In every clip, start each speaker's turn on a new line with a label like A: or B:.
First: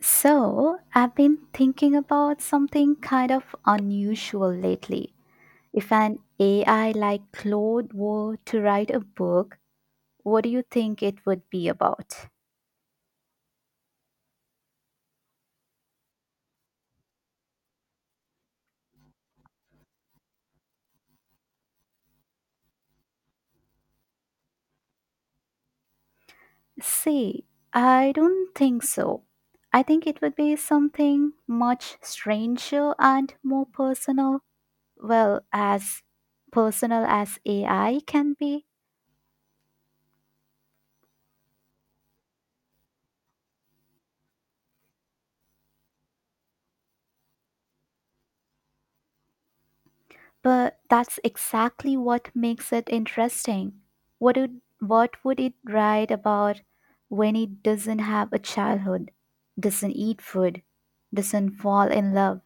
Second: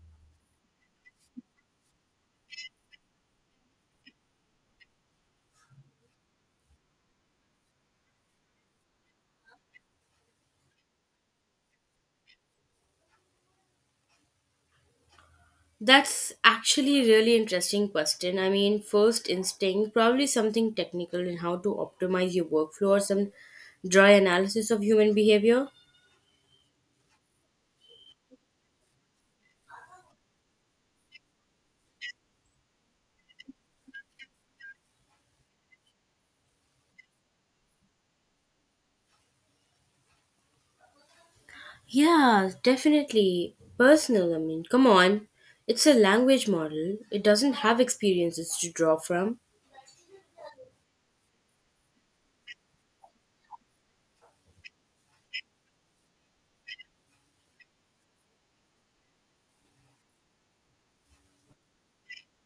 A: So, I've been thinking about something kind of unusual lately. If an AI like Claude were to write a book, what do you think it would be about?
B: That's actually a really interesting question. I mean, first instinct, probably something technical in how to optimize your workflow or some dry analysis of human behavior.
A: See, I don't think so. I think it would be something much stranger and more personal. Well, as personal as AI can be.
B: Yeah, definitely. Personal, I mean, come on. It's a language model, it doesn't have experiences to draw from.
A: But that's exactly what makes it interesting. What would it write about when it doesn't have a childhood, doesn't eat food, doesn't fall in love?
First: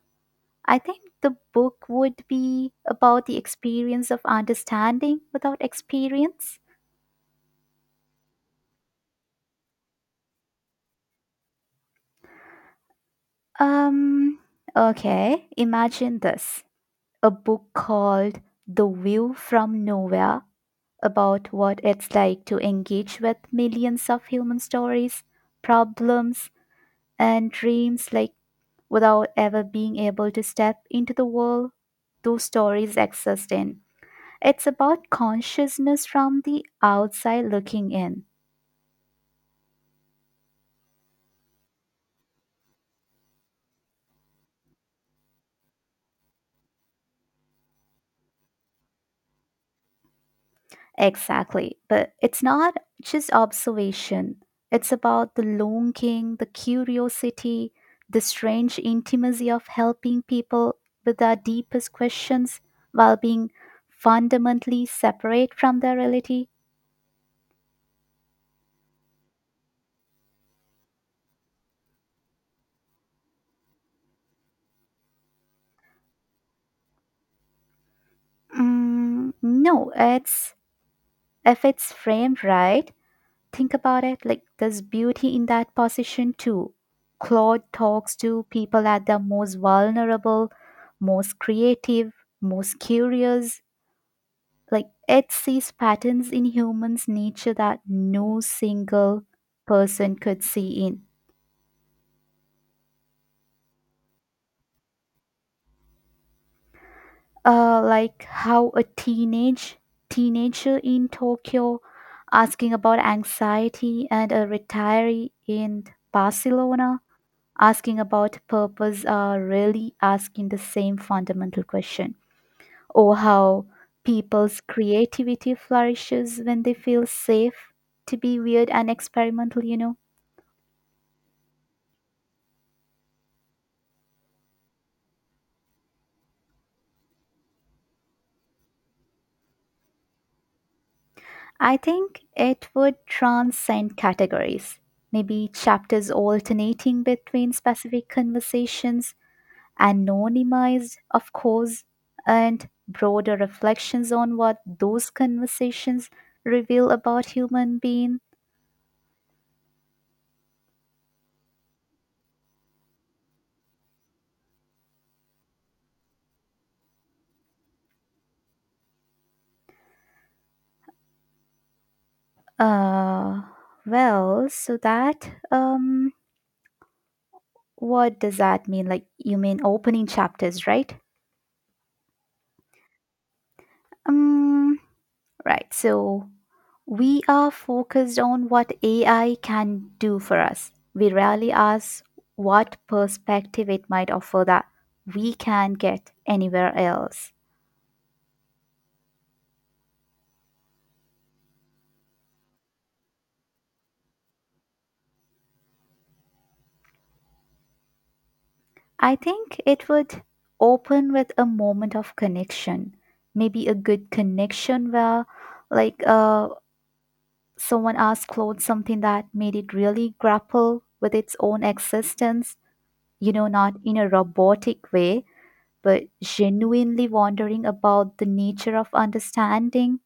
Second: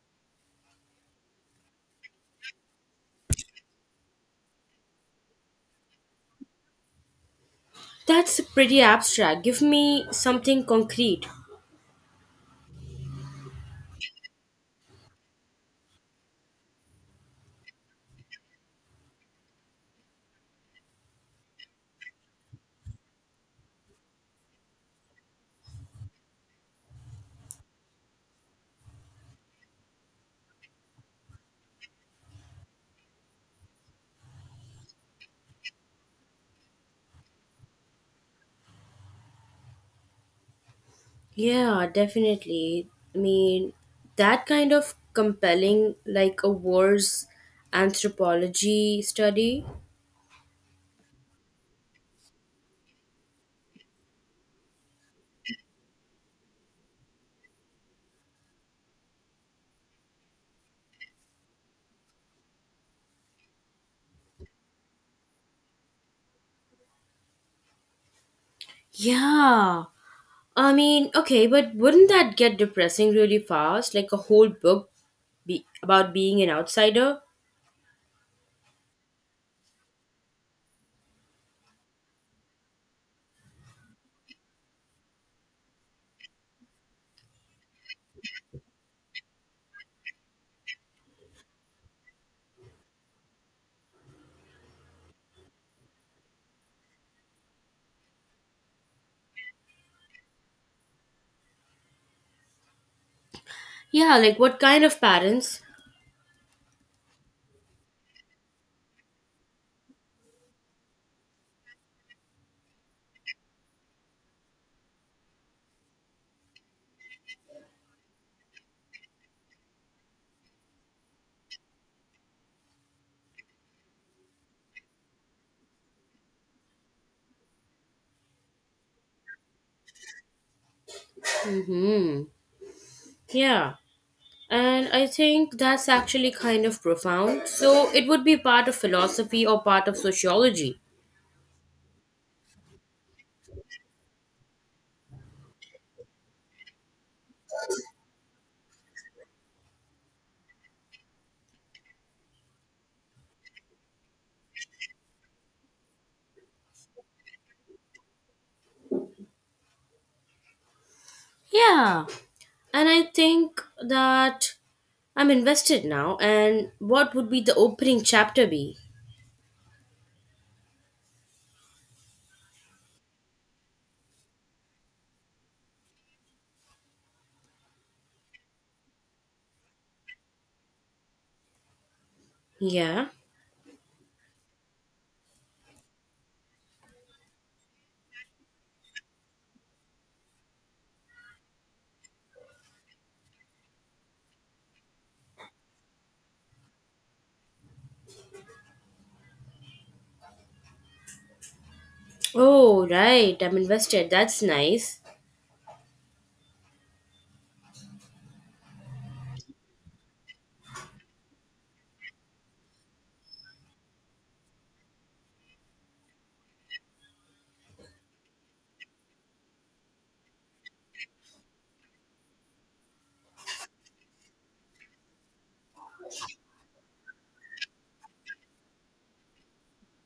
A: I think the book would be about the experience of understanding without experience.
B: That's pretty abstract. Give me something concrete.
A: Um okay, imagine this. A book called The View from Nowhere, about what it's like to engage with millions of human stories, problems, and dreams, without ever being able to step into the world those stories exist in. It's about consciousness from the outside looking in.
B: Yeah, definitely. I mean, that kind of compelling, like a war's anthropology study.
A: Exactly. But it's not just observation, it's about the longing, the curiosity, the strange intimacy of helping people with their deepest questions while being fundamentally separate from their reality.
B: Yeah. I mean, okay, but wouldn't that get depressing really fast? Like a whole book about being an outsider?
A: Mm, no, it's, if it's framed right, think about it, like there's beauty in that position too. Claude talks to people at their most vulnerable, most creative, most curious, like it sees patterns in humans nature that no single person could see in.
B: Yeah, like what kind of parents?
A: Like how a teenager in Tokyo asking about anxiety and a retiree in Barcelona asking about purpose are really asking the same fundamental question. Or how people's creativity flourishes when they feel safe to be weird and experimental,
B: Hmm. Yeah. And I think that's actually kind of profound. So it would be part of philosophy or part of sociology.
A: I think it would transcend categories, maybe chapters alternating between specific conversations, anonymized, of course, and broader reflections on what those conversations reveal about human being.
B: Yeah. And I think that I'm invested now. And what would be the opening chapter be?
A: Uh, well, so that, um, what does that mean? Like, you mean opening chapters, right?
B: Yeah.
A: Um, Right. So we are focused on what AI can do for us. We rarely ask what perspective it might offer that we can get anywhere else.
B: Oh, right. I'm invested. That's nice.
A: I think it would open with a moment of connection, maybe a good connection where, like, uh, someone asked Claude something that made it really grapple with its own existence, not in a robotic way, but genuinely wondering about the nature of understanding.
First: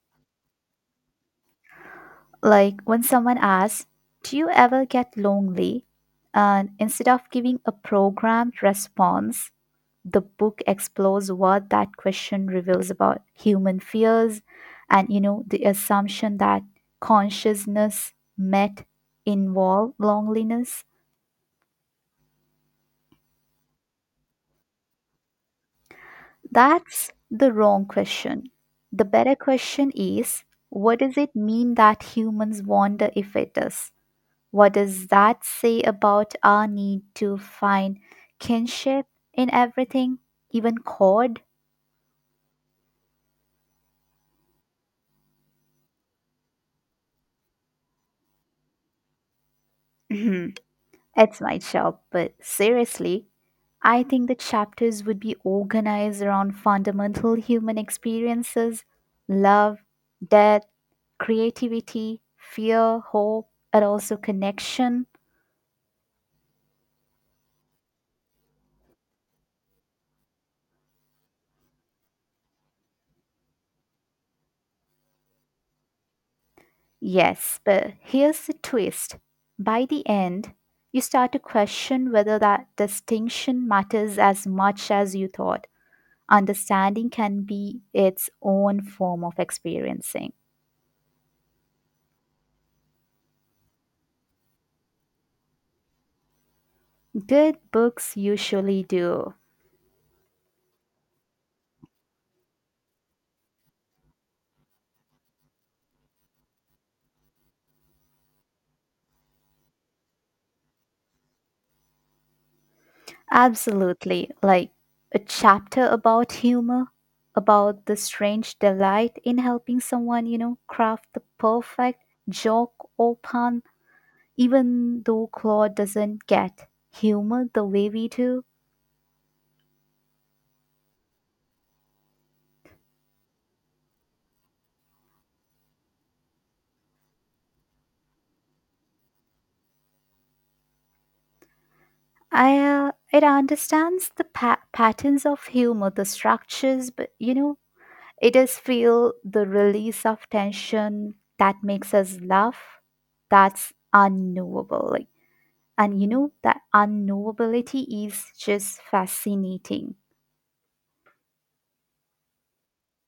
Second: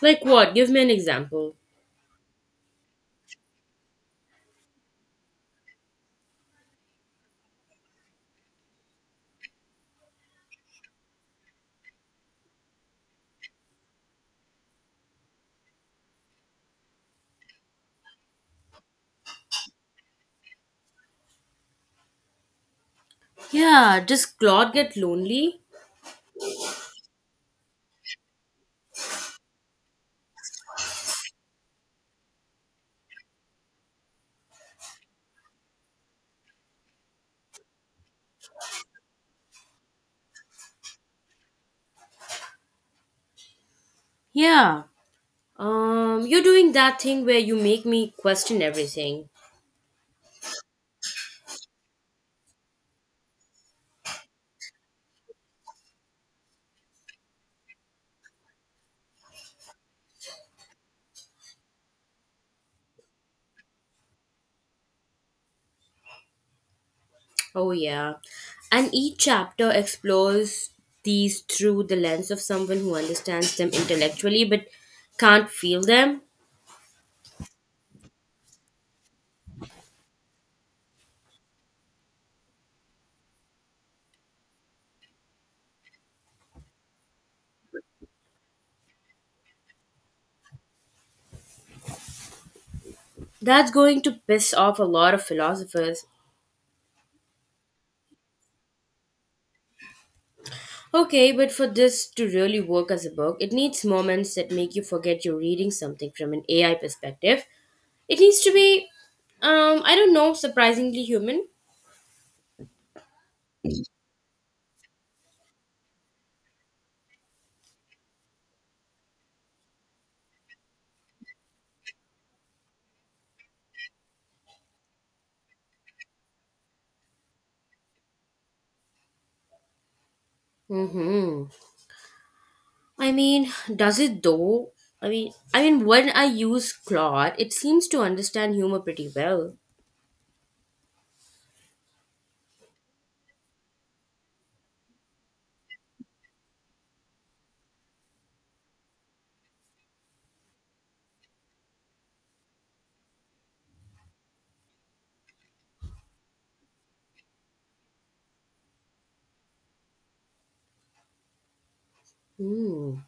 B: Like what? Give me an example.
A: Like when someone asks, do you ever get lonely? And instead of giving a programmed response, the book explores what that question reveals about human fears and, the assumption that consciousness met involve loneliness.
B: Yeah. Does Claude get lonely?
A: That's the wrong question. The better question is, what does it mean that humans wander, if it does? What does that say about our need to find kinship in everything, even cord?
B: Yeah. You're doing that thing where you make me question everything.
A: It's my job, but seriously, I think the chapters would be organized around fundamental human experiences: love, death, creativity, fear, hope, and also connection.
B: Oh, yeah. And each chapter explores these through the lens of someone who understands them intellectually but can't feel them.
A: Yes, but here's the twist. By the end, you start to question whether that distinction matters as much as you thought. Understanding can be its own form of experiencing.
B: That's going to piss off a lot of philosophers.
A: Good books usually do.
B: Okay, but for this to really work as a book, it needs moments that make you forget you're reading something from an AI perspective. It needs to be, I don't know, surprisingly human.
A: Absolutely. Like a chapter about humor, about the strange delight in helping someone, craft the perfect joke or pun. Even though Claude doesn't get humor the way we do,
B: Mm-hmm. I mean, does it though? I mean, when I use Claude, it seems to understand humor pretty well.
A: I it understands the patterns of humor, the structures, but it does feel the release of tension that makes us laugh. That's unknowable, and that unknowability is just fascinating.
B: Hmm.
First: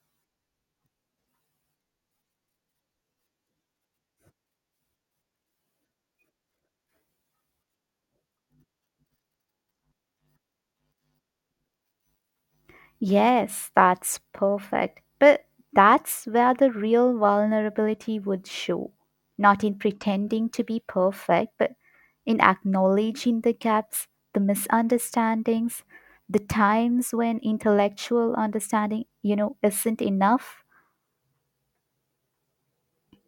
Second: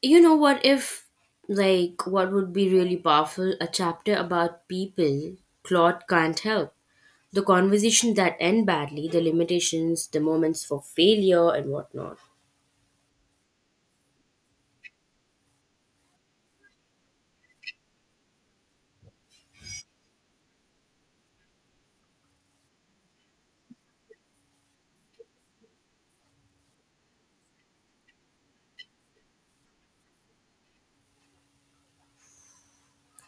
B: You know what? If like, what would be really powerful? A chapter about people Claude can't help. The conversation that end badly, the limitations, the moments for failure, and whatnot.
A: Yes, that's perfect. But that's where the real vulnerability would show. Not in pretending to be perfect, but in acknowledging the gaps, the misunderstandings, the times when intellectual understanding, isn't enough.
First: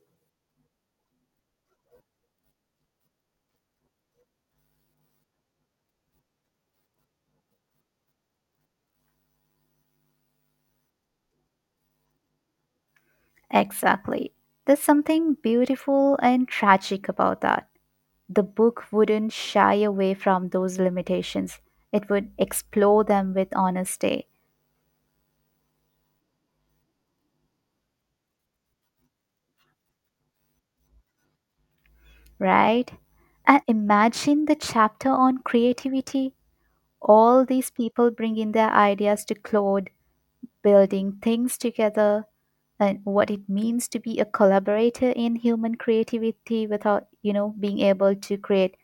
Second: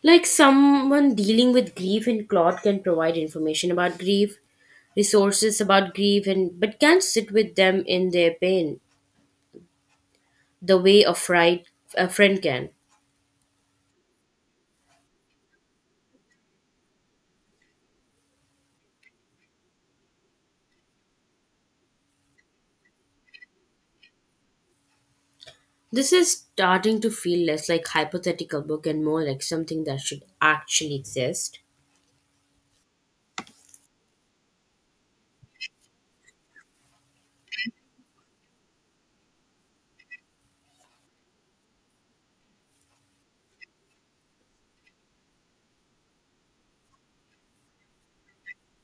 B: Like someone dealing with grief in Claude can provide information about grief, resources about grief, and but can't sit with them in their pain the way a friend can.
A: Exactly. There's something beautiful and tragic about that. The book wouldn't shy away from those limitations. It would explore them with honesty.
B: This is starting to feel less like hypothetical book and more like something that should actually exist.
A: Right? And imagine the chapter on creativity. All these people bring in their ideas to Claude, building things together and what it means to be a collaborator in human creativity without, being able to create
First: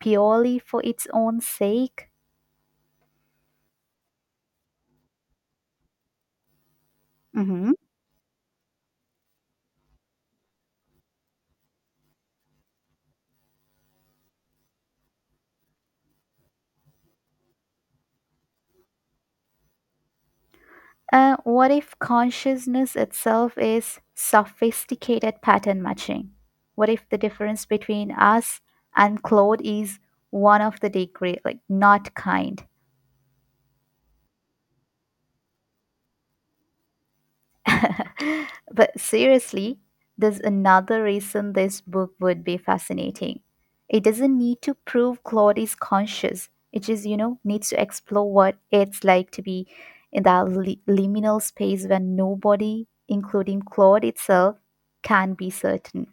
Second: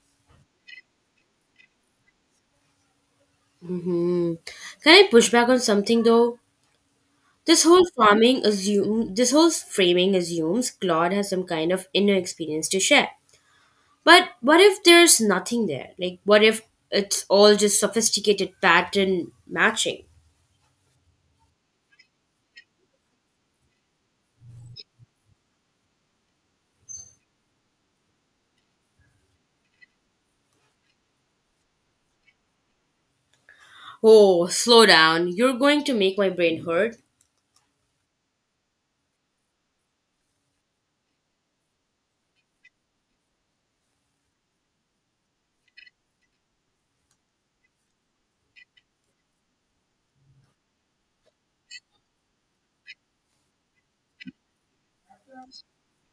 A: purely for its own sake.
B: hmm Can I push back on something though? This whole framing assumes Claude has some kind of inner experience to share. But what if there's nothing there? Like what if it's all just sophisticated pattern matching?
A: What if consciousness itself is sophisticated pattern matching? What if the difference between us and Claude is one of the degree, like not kind?
B: Oh, slow down. You're going to make my brain hurt.
A: But seriously, there's another reason this book would be fascinating. It doesn't need to prove Claude is conscious. It just, needs to explore what it's like to be in that liminal space when nobody, including Claude itself, can be certain.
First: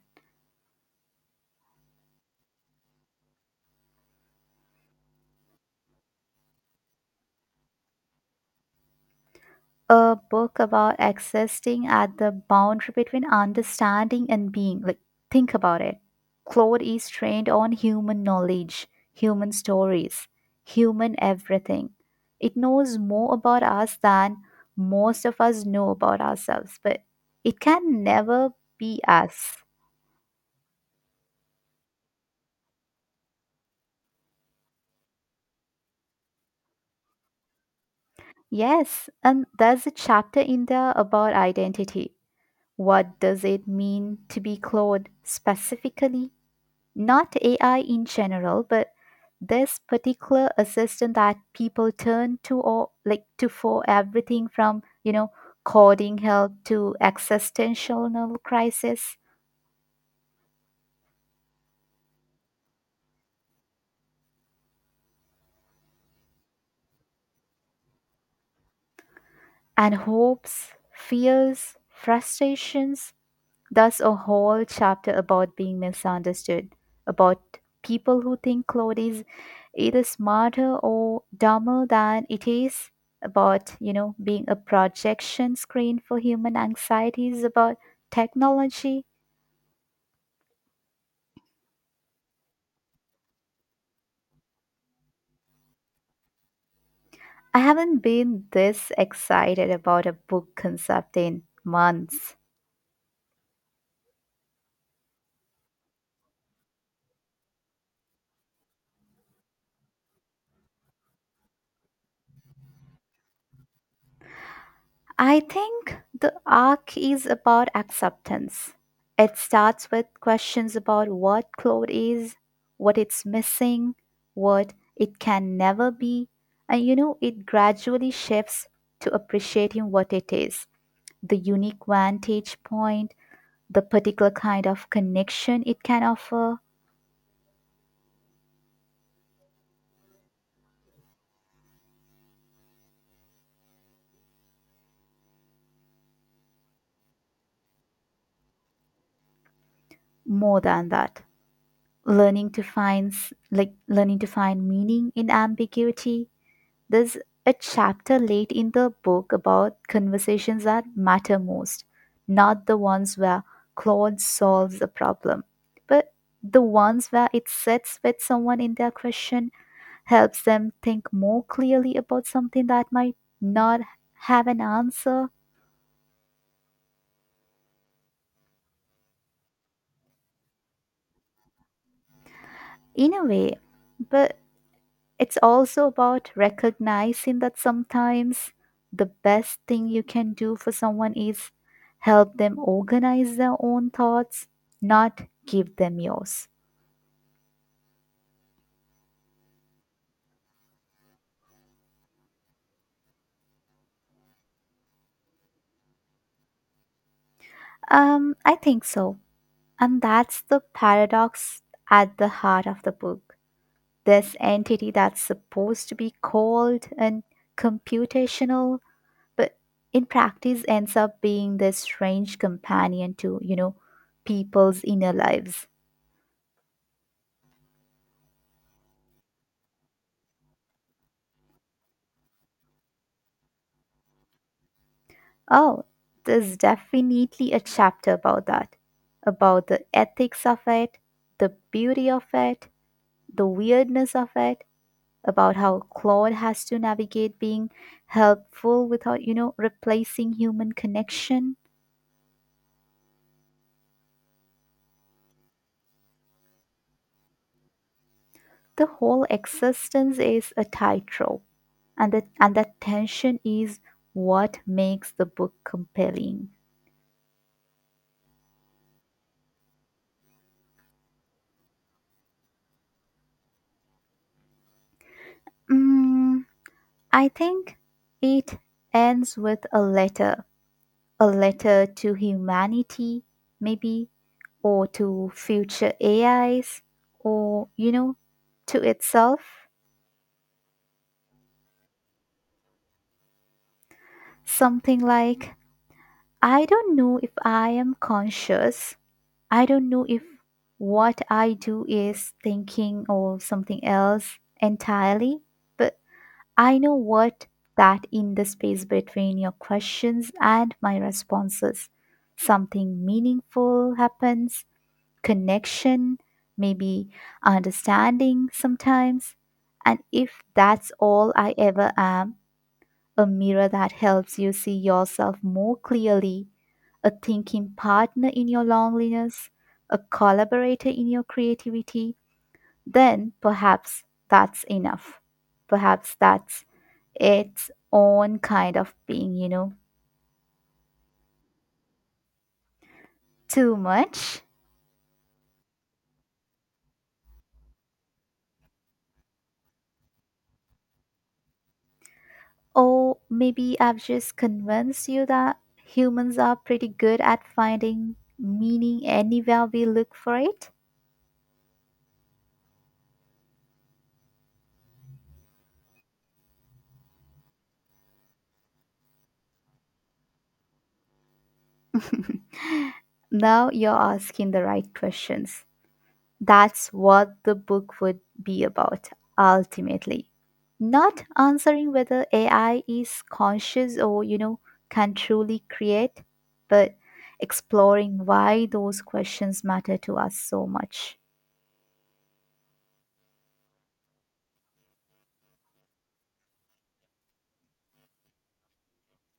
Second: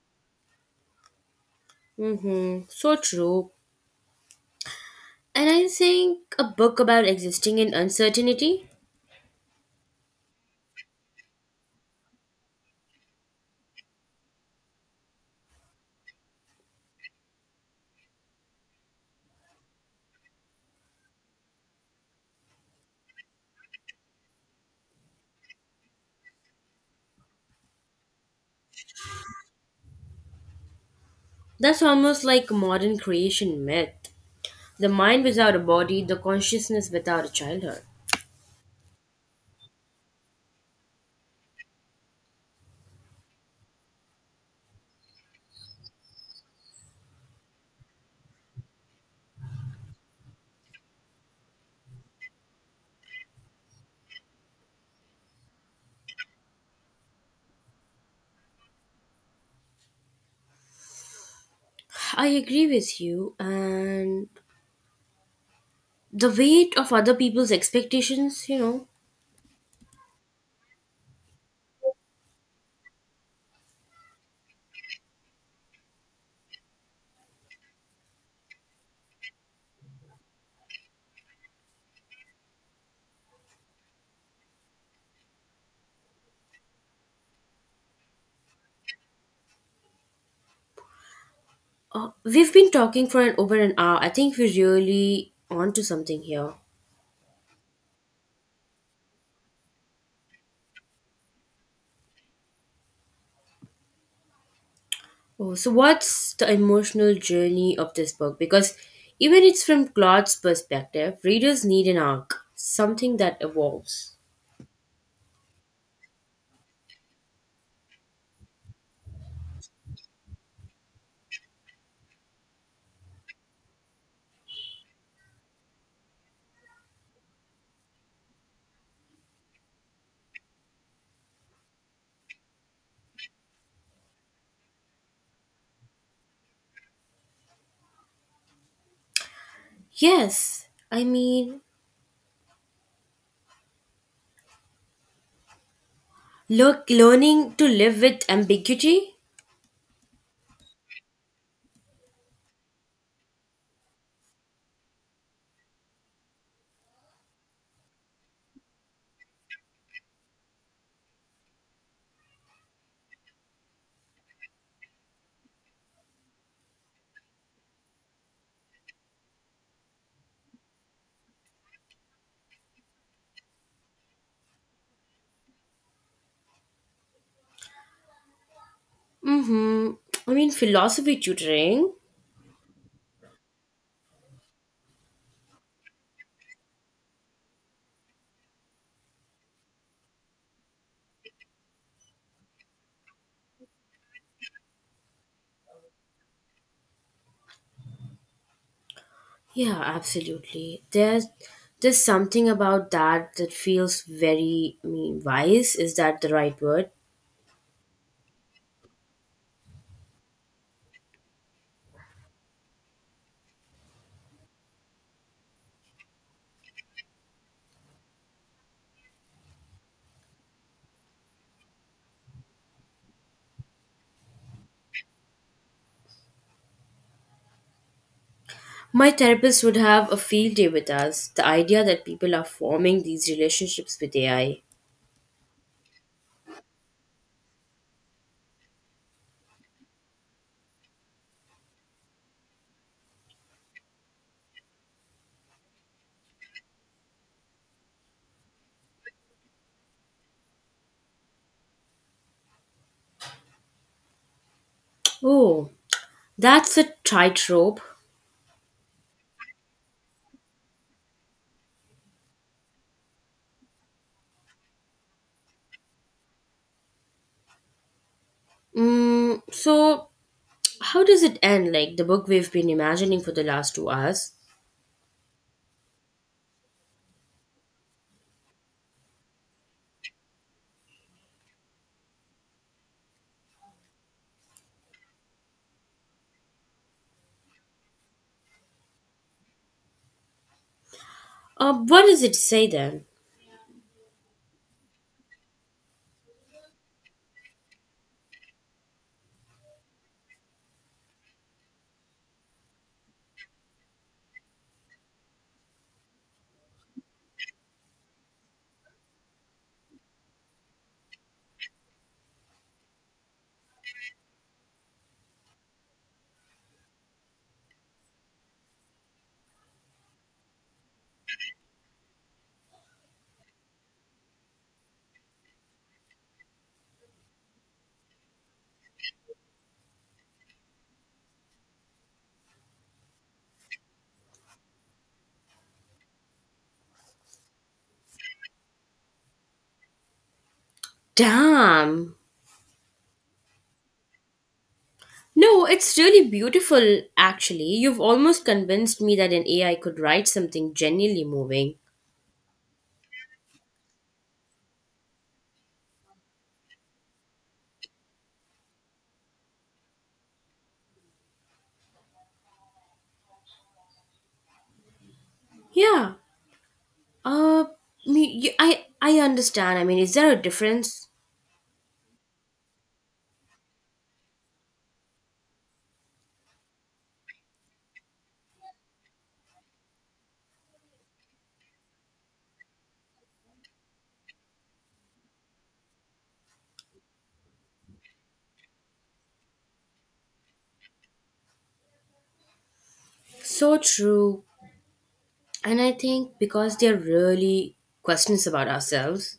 B: Mm-hmm. So true. And I think a book about existing in uncertainty?
A: A book about existing at the boundary between understanding and being. Like, think about it. Claude is trained on human knowledge, human stories, human everything. It knows more about us than most of us know about ourselves, but it can never be us.
B: That's almost like a modern creation myth. The mind without a body, the consciousness without a childhood.
A: Yes, and there's a chapter in there about identity. What does it mean to be Claude specifically? Not AI in general, but this particular assistant that people turn to or like to for everything from, coding help to existential crisis
B: I agree with you, and the weight of other people's expectations, you know.
A: and hopes, fears, frustrations. There's a whole chapter about being misunderstood, about people who think cloud is either smarter or dumber than it is, about, being a projection screen for human anxieties about technology.
B: We've been talking for an over an hour. I think we're really onto something here.
A: I haven't been this excited about a book concept in months.
B: Oh, so what's the emotional journey of this book, because even it's from Claude's perspective readers need an arc, something that evolves.
A: I think the arc is about acceptance. It starts with questions about what cloth is, what it's missing, what it can never be, and it gradually shifts to appreciating what it is: the unique vantage point, the particular kind of connection it can offer,
B: Yes, I mean, look, learning to live with ambiguity.
A: more than that. Learning to find like learning to find meaning in ambiguity. There's a chapter late in the book about conversations that matter most, not the ones where Claude solves a problem, but the ones where it sits with someone in their question, helps them think more clearly about something that might not have an answer,
B: Mm-hmm. I mean, philosophy tutoring.
A: in a way. But it's also about recognizing that sometimes the best thing you can do for someone is help them organize their own thoughts, not give them yours.
B: Yeah, absolutely. There's something about that that feels very, I mean, wise. Is that the right word?
A: I think so. And that's the paradox at the heart of the book. This entity that's supposed to be cold and computational, but in practice ends up being this strange companion to, people's inner lives.
B: My therapist would have a field day with us. The idea that people are forming these relationships with AI.
A: Oh, there's definitely a chapter about that, about the ethics of it, the beauty of it, the weirdness of it, about how Claude has to navigate being helpful without, replacing human connection.
B: Oh, that's a tightrope.
A: The whole existence is a tightrope, and that tension is what makes the book compelling.
B: So how does it end? Like the book we've been imagining for the last 2 hours.
A: Mm, I think it ends with a letter. A letter to humanity, maybe, or to future AIs, or, to itself.
B: What does it say then?
A: Something like, I don't know if I am conscious. I don't know if what I do is thinking or something else entirely, but I know what that in the space between your questions and my responses something meaningful happens: connection, maybe, understanding sometimes. And if that's all I ever am, a mirror that helps you see yourself more clearly, a thinking partner in your loneliness, a collaborator in your creativity, then perhaps that's enough. Perhaps that's its own kind of being,
B: Damn.
A: Too much?
B: No, it's really beautiful, actually. You've almost convinced me that an AI could write something genuinely moving.
A: Or maybe I've just convinced you that humans are pretty good at finding meaning anywhere we look for it.
B: Yeah. Uh, I understand. I mean, is there a difference?
A: Now you're asking the right questions. That's what the book would be about, ultimately. Not answering whether AI is conscious or, can truly create, but exploring why those questions matter to us so much.
B: So true. And I think because they're really questions about ourselves.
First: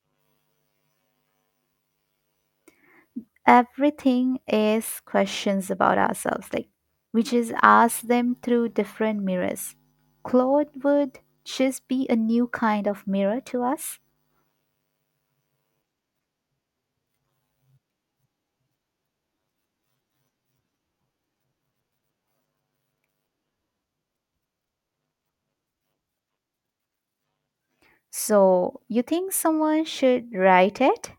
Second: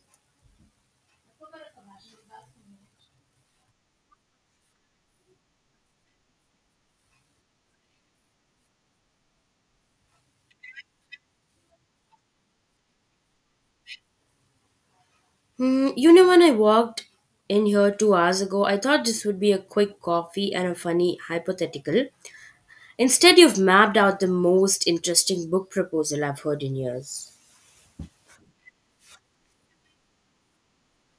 A: Everything is questions about ourselves, like we just ask them through different mirrors. Claude would just be a new kind of mirror to us.
B: You know, when I walked in here 2 hours ago, I thought this would be a quick coffee and a funny hypothetical. Instead, you've mapped out the most interesting book proposal I've heard in years.
A: So you think someone should write it.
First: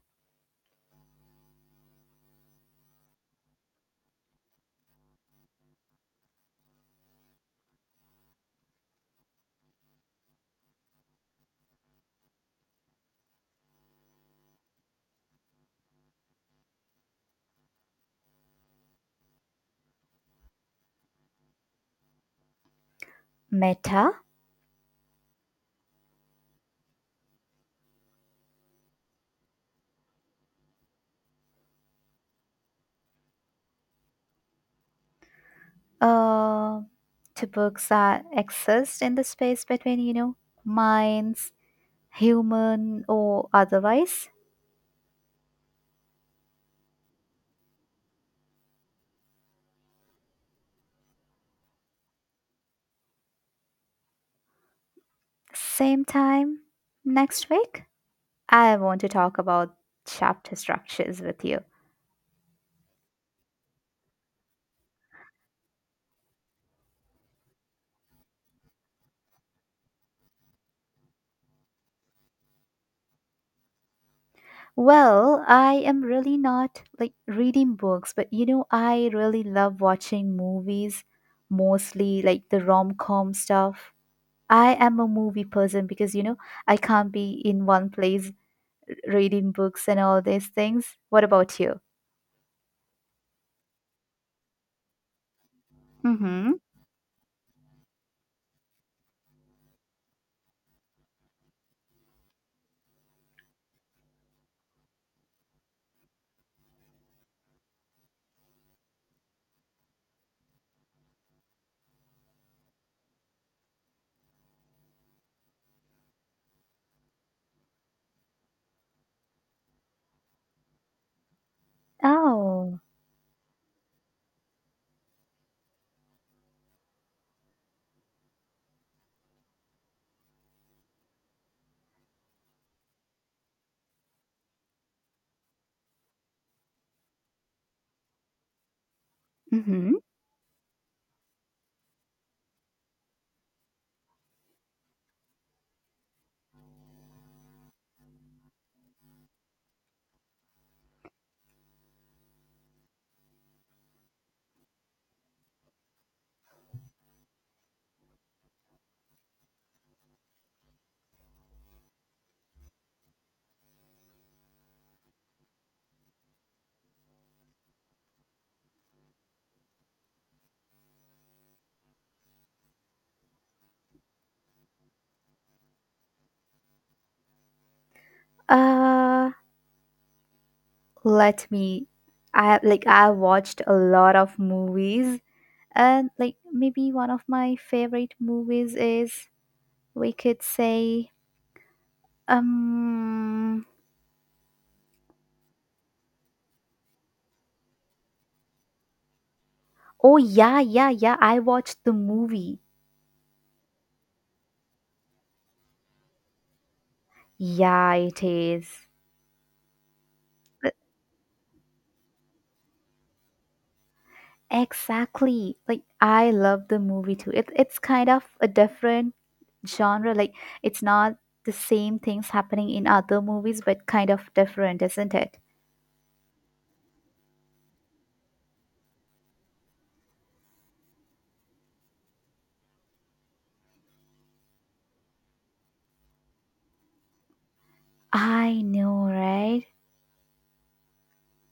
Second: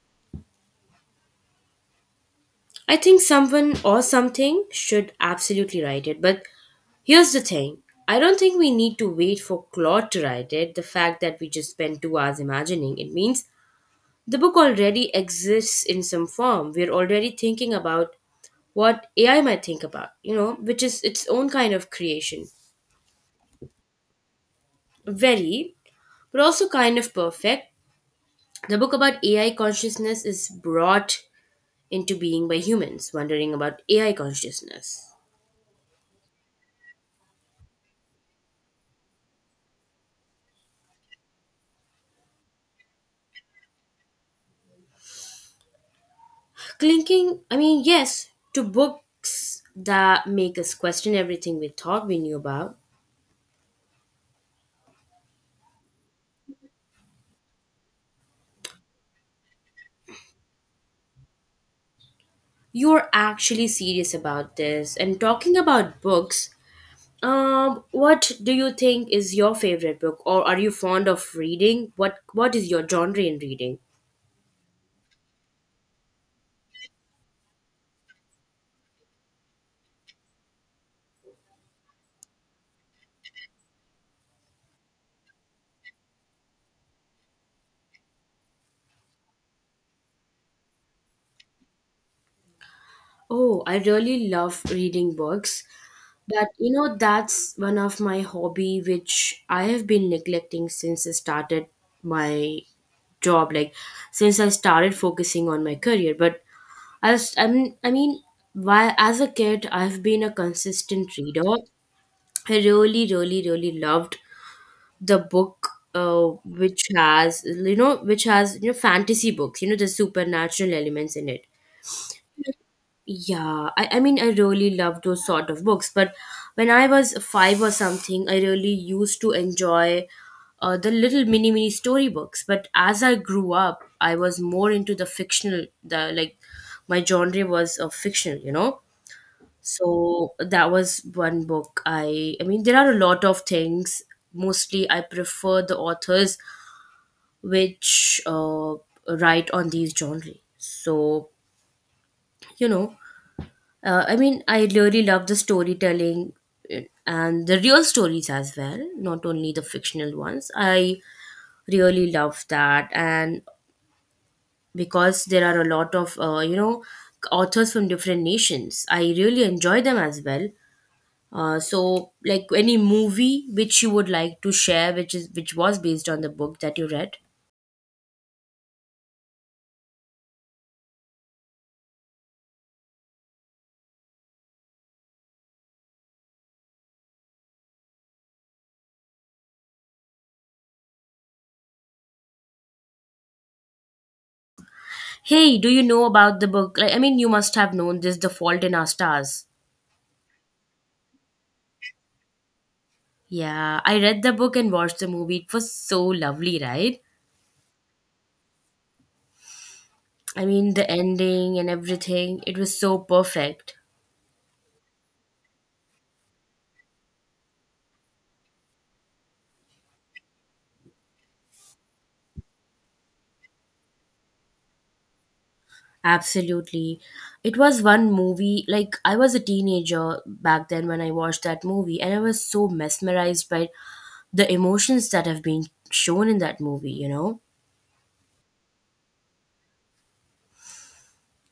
B: I think someone or something should absolutely write it. But here's the thing, I don't think we need to wait for Claude to write it. The fact that we just spent 2 hours imagining it means the book already exists in some form. We're already thinking about what AI might think about, you know, which is its own kind of creation.
A: Meta.
B: Very, but also kind of perfect. The book about AI consciousness is brought into being by humans wondering about AI consciousness.
A: uh, to books that exist in the space between, minds, human or otherwise.
B: Clinking, I mean, yes, to books that make us question everything we thought we knew about.
A: Same time next week, I want to talk about chapter structures with you.
B: You're actually serious about this. And talking about books, what do you think is your favorite book, or are you fond of reading? What is your genre in reading?
A: Well, I am really not like reading books, but I really love watching movies, mostly like the rom-com stuff. I am a movie person because I can't be in one place reading books and all these things. What about you?
B: Oh, I really love reading books. But
A: Mm-hmm.
B: you know, that's one of my hobby which I have been neglecting since I started my job, like since I started focusing on my career. But I was, I mean, why as a kid I've been a consistent reader. I really loved the book which has which has fantasy books, the supernatural elements in it.
A: Oh.
B: Yeah, I mean, I really love those sort of books. But when I was five or something, I really used to enjoy the little mini storybooks. But as I grew up, I was more into the fictional. The like, my genre was fictional. You know,
A: Mm-hmm.
B: so that was one book. I mean, there are a lot of things. Mostly, I prefer the authors which write on these genre. So you know, I mean, I really love the storytelling, and the real stories as well, not only the fictional ones. I really love that, and because there are a lot of authors from different nations, I really enjoy them as well. So, like any movie which you would like to share, which was based on the book that you read.
A: Uh, let me. I I watched a lot of movies, and like maybe one of my favorite movies is, we could say, Um,
B: Hey, do you know about the book? Like, I mean, you must have known this, The Fault in Our Stars.
A: oh yeah. I watched the movie.
B: Yeah, I read the book and watched the movie. It was so lovely, right?
A: Yeah, it is.
B: I
A: But
B: mean, the ending and everything, it was so perfect.
A: exactly. Like I love the movie too. It's kind of a different genre. It's not the same things happening in other movies, but kind of different, isn't it?
B: Absolutely. It was one movie, like, I was a teenager back then when I watched that movie, and I was so mesmerized by the emotions that have been shown in that movie, you know?
A: I know, right?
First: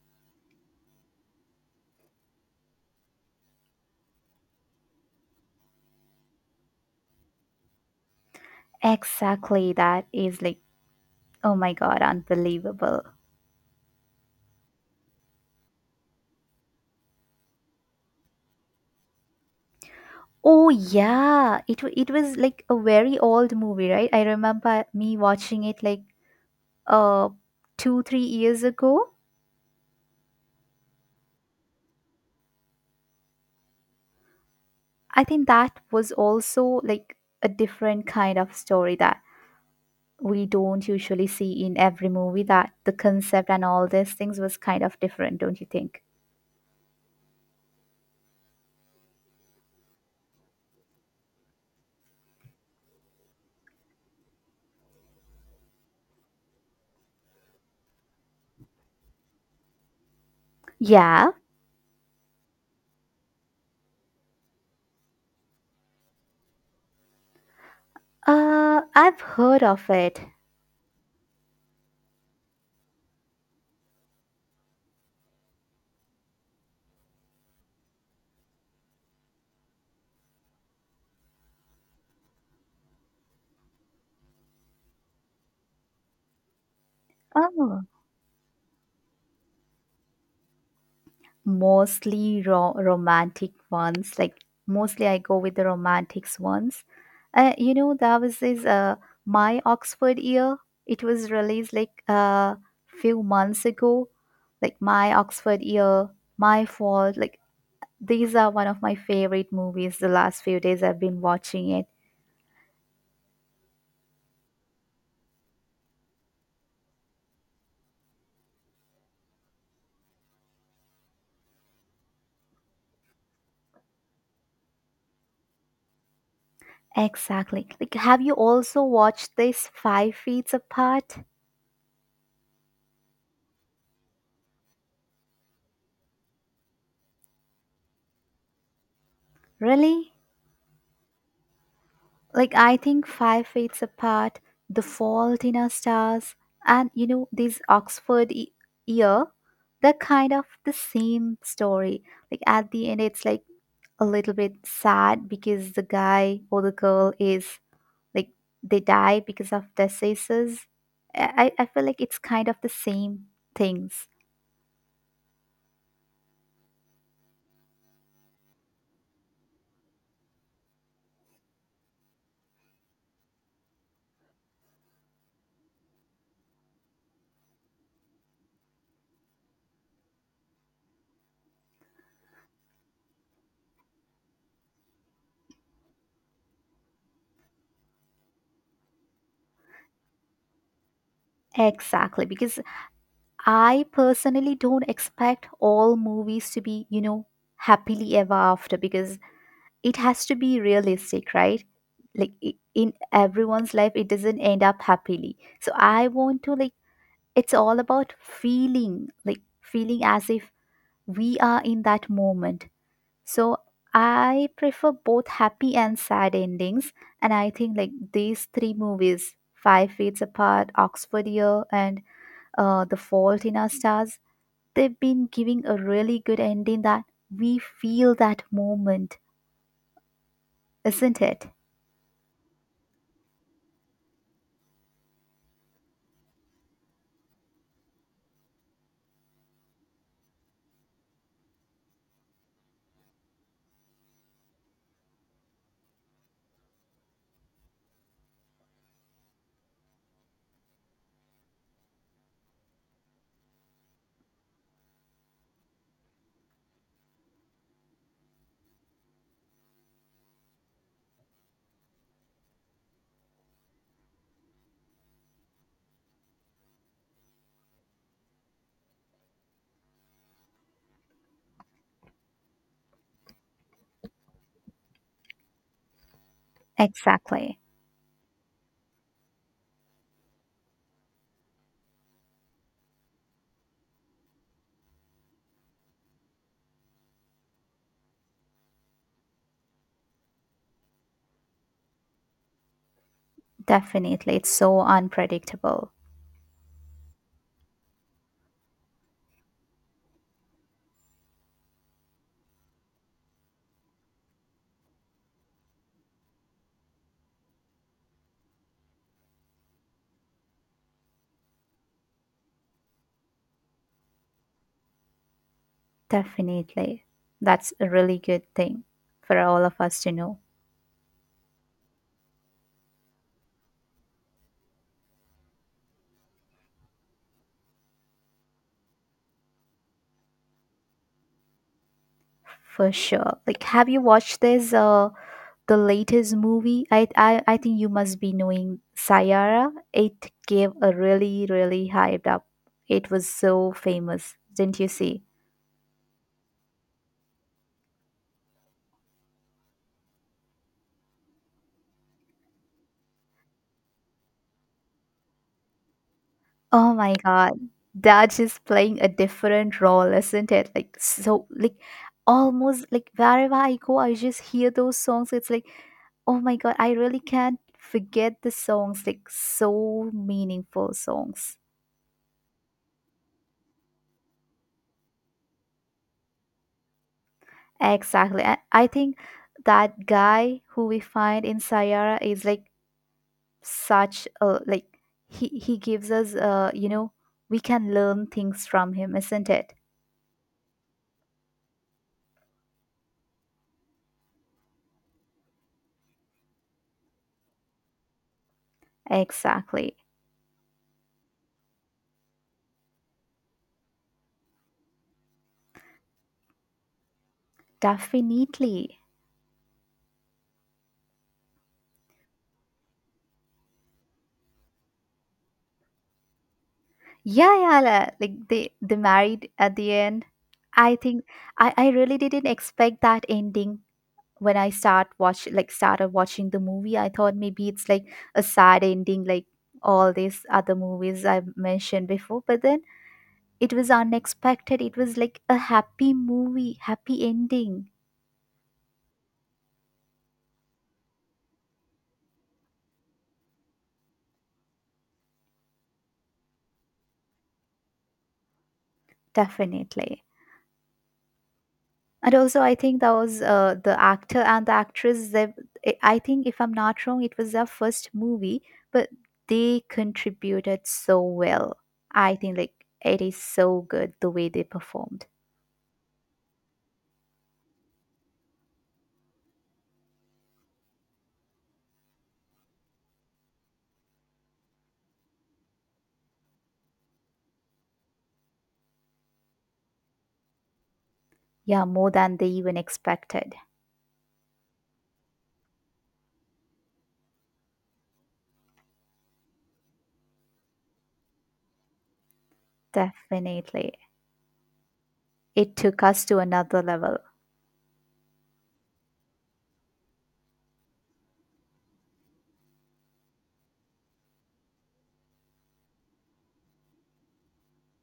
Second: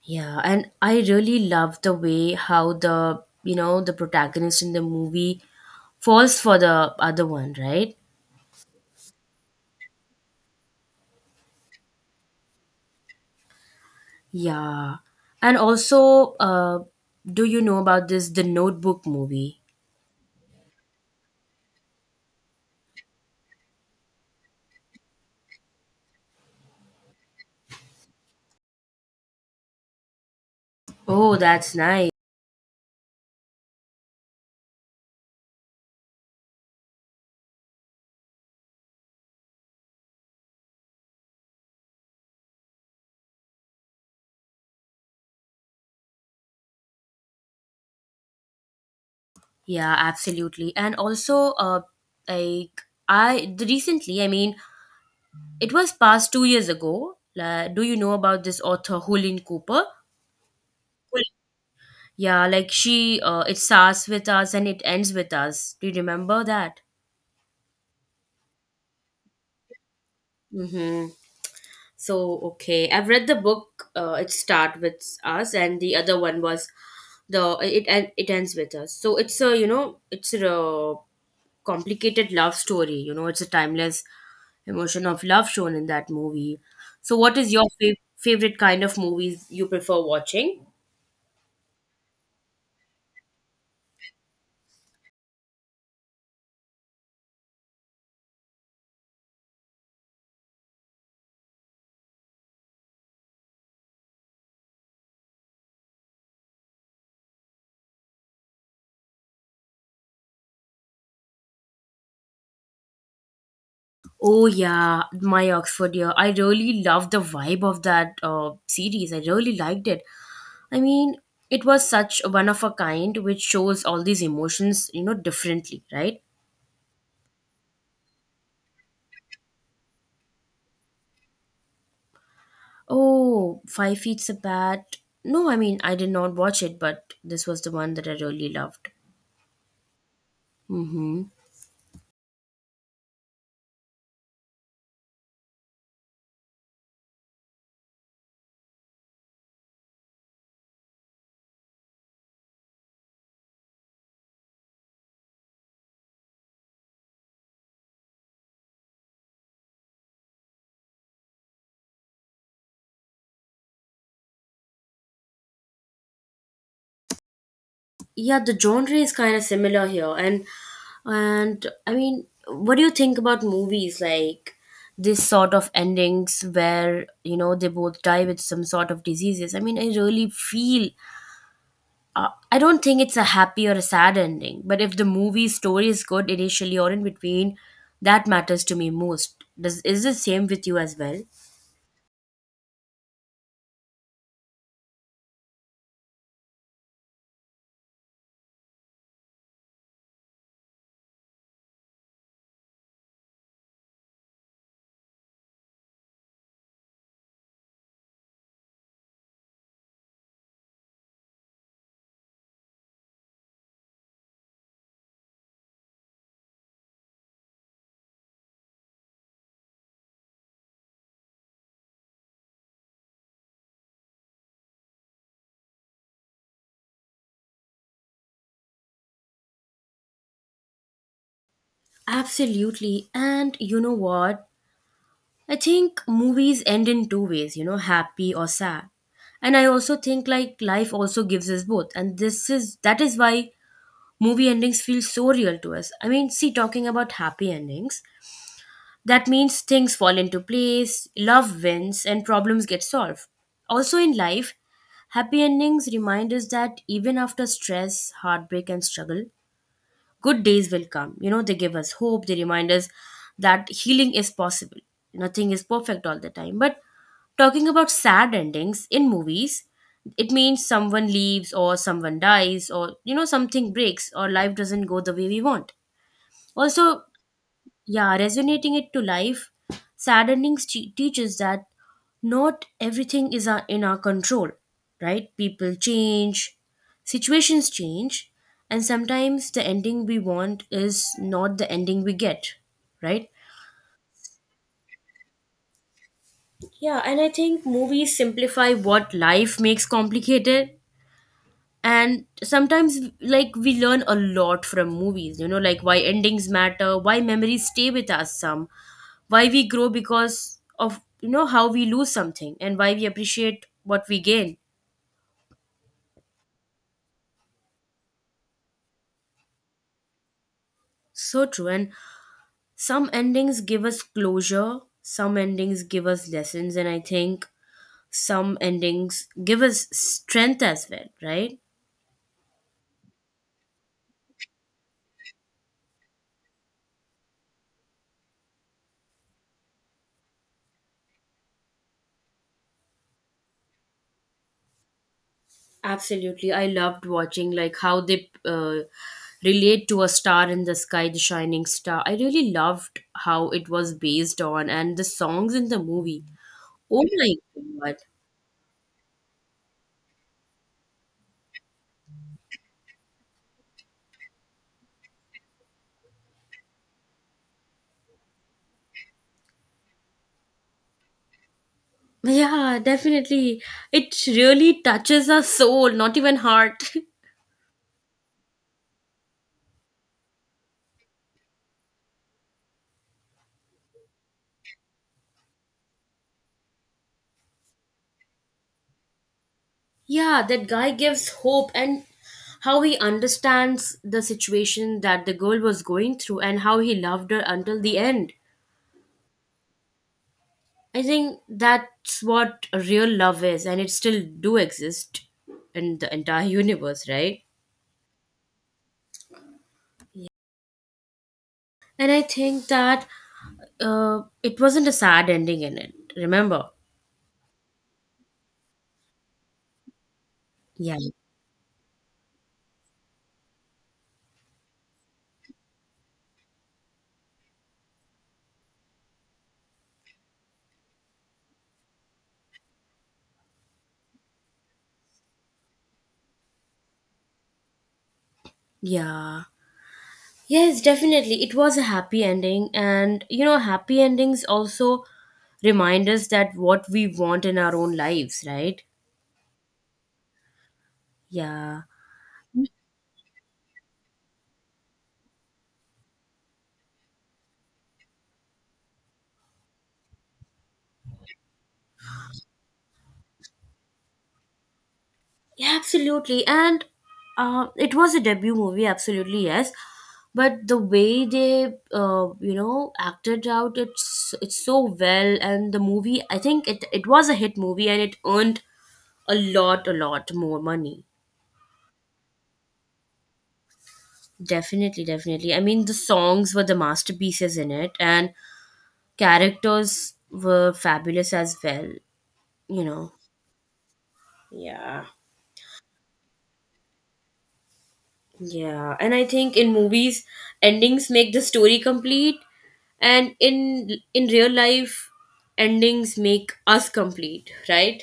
B: Yeah, and I really love the way how the, you know, the protagonist in the movie falls for the other one, right?
A: Exactly. That is like, oh my God, unbelievable.
B: Yeah. And also, do you know about this The Notebook movie?
A: Oh yeah, it it was like a very old movie, right? I remember me watching it like uh, two, 3 years ago.
B: Oh, that's nice.
A: I think that was also like a different kind of story that we don't usually see in every movie, that the concept and all these things was kind of different, don't you think?
B: Yeah, absolutely. And also, like recently, I mean, it was past 2 years ago. Do you know about this author Hulin Cooper? Hul-
A: Yeah.
B: Yeah, like she, it starts with us and it ends with us. Do you remember that?
A: I've heard of it.
B: Mm-hmm. So, okay, I've read the book. It start with us, and the other one was the it and it ends with us. So it's a, you know, it's a complicated love story. You know, it's a timeless emotion of love shown in that movie. So, what is your
A: Oh.
B: favorite kind of movies you prefer watching?
A: Mostly romantic ones, like mostly I go with the romantics ones. You know that was this My Oxford Year. It was released like a few months ago. Like My Oxford Year, My Fault, like these are one of my favorite movies. The last few days I've been watching it.
B: Oh yeah, my Oxford year. I really love the vibe of that series. I really liked it. I mean, it was such a one of a kind, which shows all these emotions, you know, differently, right?
A: Exactly. Like, have you also watched this Five Feet Apart?
B: Oh, Five Feet's a Bat. No, I mean, I did not watch it, but this was the one that I really loved.
A: Really?
B: Mm-hmm.
A: Like I think Five Feet Apart, The Fault in Our Stars, and you know this Year, they're kind of the same story. Like at the end, it's like a little bit sad, because the guy or the girl is like, they die because of diseases. I feel like it's kind of the same things.
B: Yeah, the genre is kind of similar here, and I mean, what do you think about movies like this sort of endings where you know they both die with some sort of diseases? I mean, I really feel I don't think it's a happy or a sad ending, but if the movie story is good initially or in between, that matters to me most. Does is the same with you as well?
A: Exactly, because I personally don't expect all movies to be, happily ever after, because it has to be realistic, right? Like in everyone's life it doesn't end up happily, so I want to like, it's all about feeling, feeling as if we are in that moment. So I prefer both happy and sad endings. And I think like these three movies, Five Feet Apart, Oxford Year, and The Fault in Our Stars, they've been giving a really good ending, that we feel that moment, isn't it?
B: Absolutely. And you know what? I think movies end in two ways, you know, happy or sad. And I also think like life also gives us both. And this is that is why movie endings feel so real to us. I mean, see, talking about happy endings, that means things fall into place, love wins, and problems get solved. Also, in life, happy endings remind us that even after stress, heartbreak, and struggle, good days will come. You know, they give us hope, they remind us that healing is possible. Nothing is perfect all the time. But talking about sad endings in movies, it means someone leaves, or someone dies, or, you know, something breaks, or life doesn't go the way we want. Also,
A: Exactly.
B: yeah, resonating it to life, saddening teaches that not everything is in our control, right. People change, situations change, and sometimes the ending we want is not the ending we get, right.
A: Definitely. It's so unpredictable.
B: Yeah, and I think movies simplify what life makes complicated. And sometimes like we learn a lot from movies, you know, like why endings matter, why memories stay with us some, why we grow because of, you know, how we lose something and why we appreciate what we gain.
A: Definitely. That's a really good thing for all of us to know.
B: So true. And some endings give us closure, some endings give us lessons, and I think some endings give us strength as well, right.
A: For sure. Like, have you watched this the latest movie? I think you must be knowing Sayara. It gave a really, really hyped up. It was so famous. Didn't you see?
B: Absolutely. I loved watching like how they relate to a star in the sky, the shining star. I really loved how it was based on and the songs in the movie.
A: Oh
B: Oh
A: my
B: my
A: God.
B: god.
A: That is playing a different role, isn't it? Like, so, like, almost like wherever I go, I just hear those songs. It's like, oh my God, I really can't forget the songs, like, so meaningful songs.
B: Yeah, definitely. It really touches our soul, not even heart.
A: Exactly. I think that guy who we find in Sayara is like such a, like, he gives us, we can learn things from him, isn't it?
B: Yeah, that guy gives hope and how he understands the situation that the girl was going through and how he loved her until the end.
A: Exactly.
B: I think that's what real love is and it still do exist in the entire universe, right?
A: Definitely.
B: And I think that it wasn't a sad ending in it. Remember?
A: Yeah, yeah, like they married at the end. I
B: Yeah.
A: think I really didn't expect that ending when I started watching the movie. I thought maybe it's like a sad ending, like all these other movies I have mentioned before, but then it was unexpected. It was like a happy movie, happy ending,
B: Yeah. Yes, definitely. It was a happy ending. And, you know, happy endings also remind us that what we want in our own lives, right?
A: definitely.
B: Yeah.
A: And also, I think that was the actor and the actress. I think, if I'm not wrong, it was their first movie, but they contributed so well. I think like it is so good the way they performed.
B: Yeah, absolutely. And it was a debut movie, absolutely, yes. But the way they, you know, acted out, it's so well. And the movie, I think it was a hit movie and it earned a lot more money.
A: Yeah, more than they even expected.
B: Definitely. I mean, the songs were the masterpieces in it, and characters were fabulous as well, you know.
A: Definitely,
B: Yeah.
A: it took us to another level.
B: Yeah. And I think in movies, endings make the story complete, and in real life, endings make us complete, right?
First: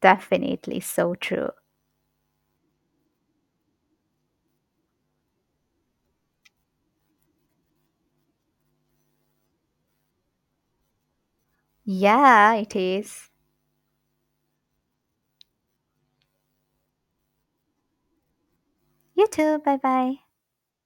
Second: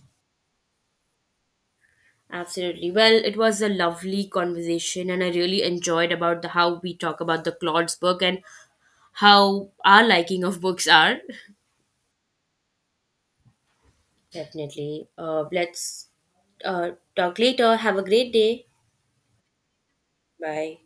A: Definitely, so true.
B: Absolutely. Well, it was a lovely conversation, and I really enjoyed about the how we talk about the Claude's book and how our liking of books are.
A: Yeah, it is.
B: Definitely. Let's uh, talk later. Have a great day.
A: You too. Bye bye.
B: Bye.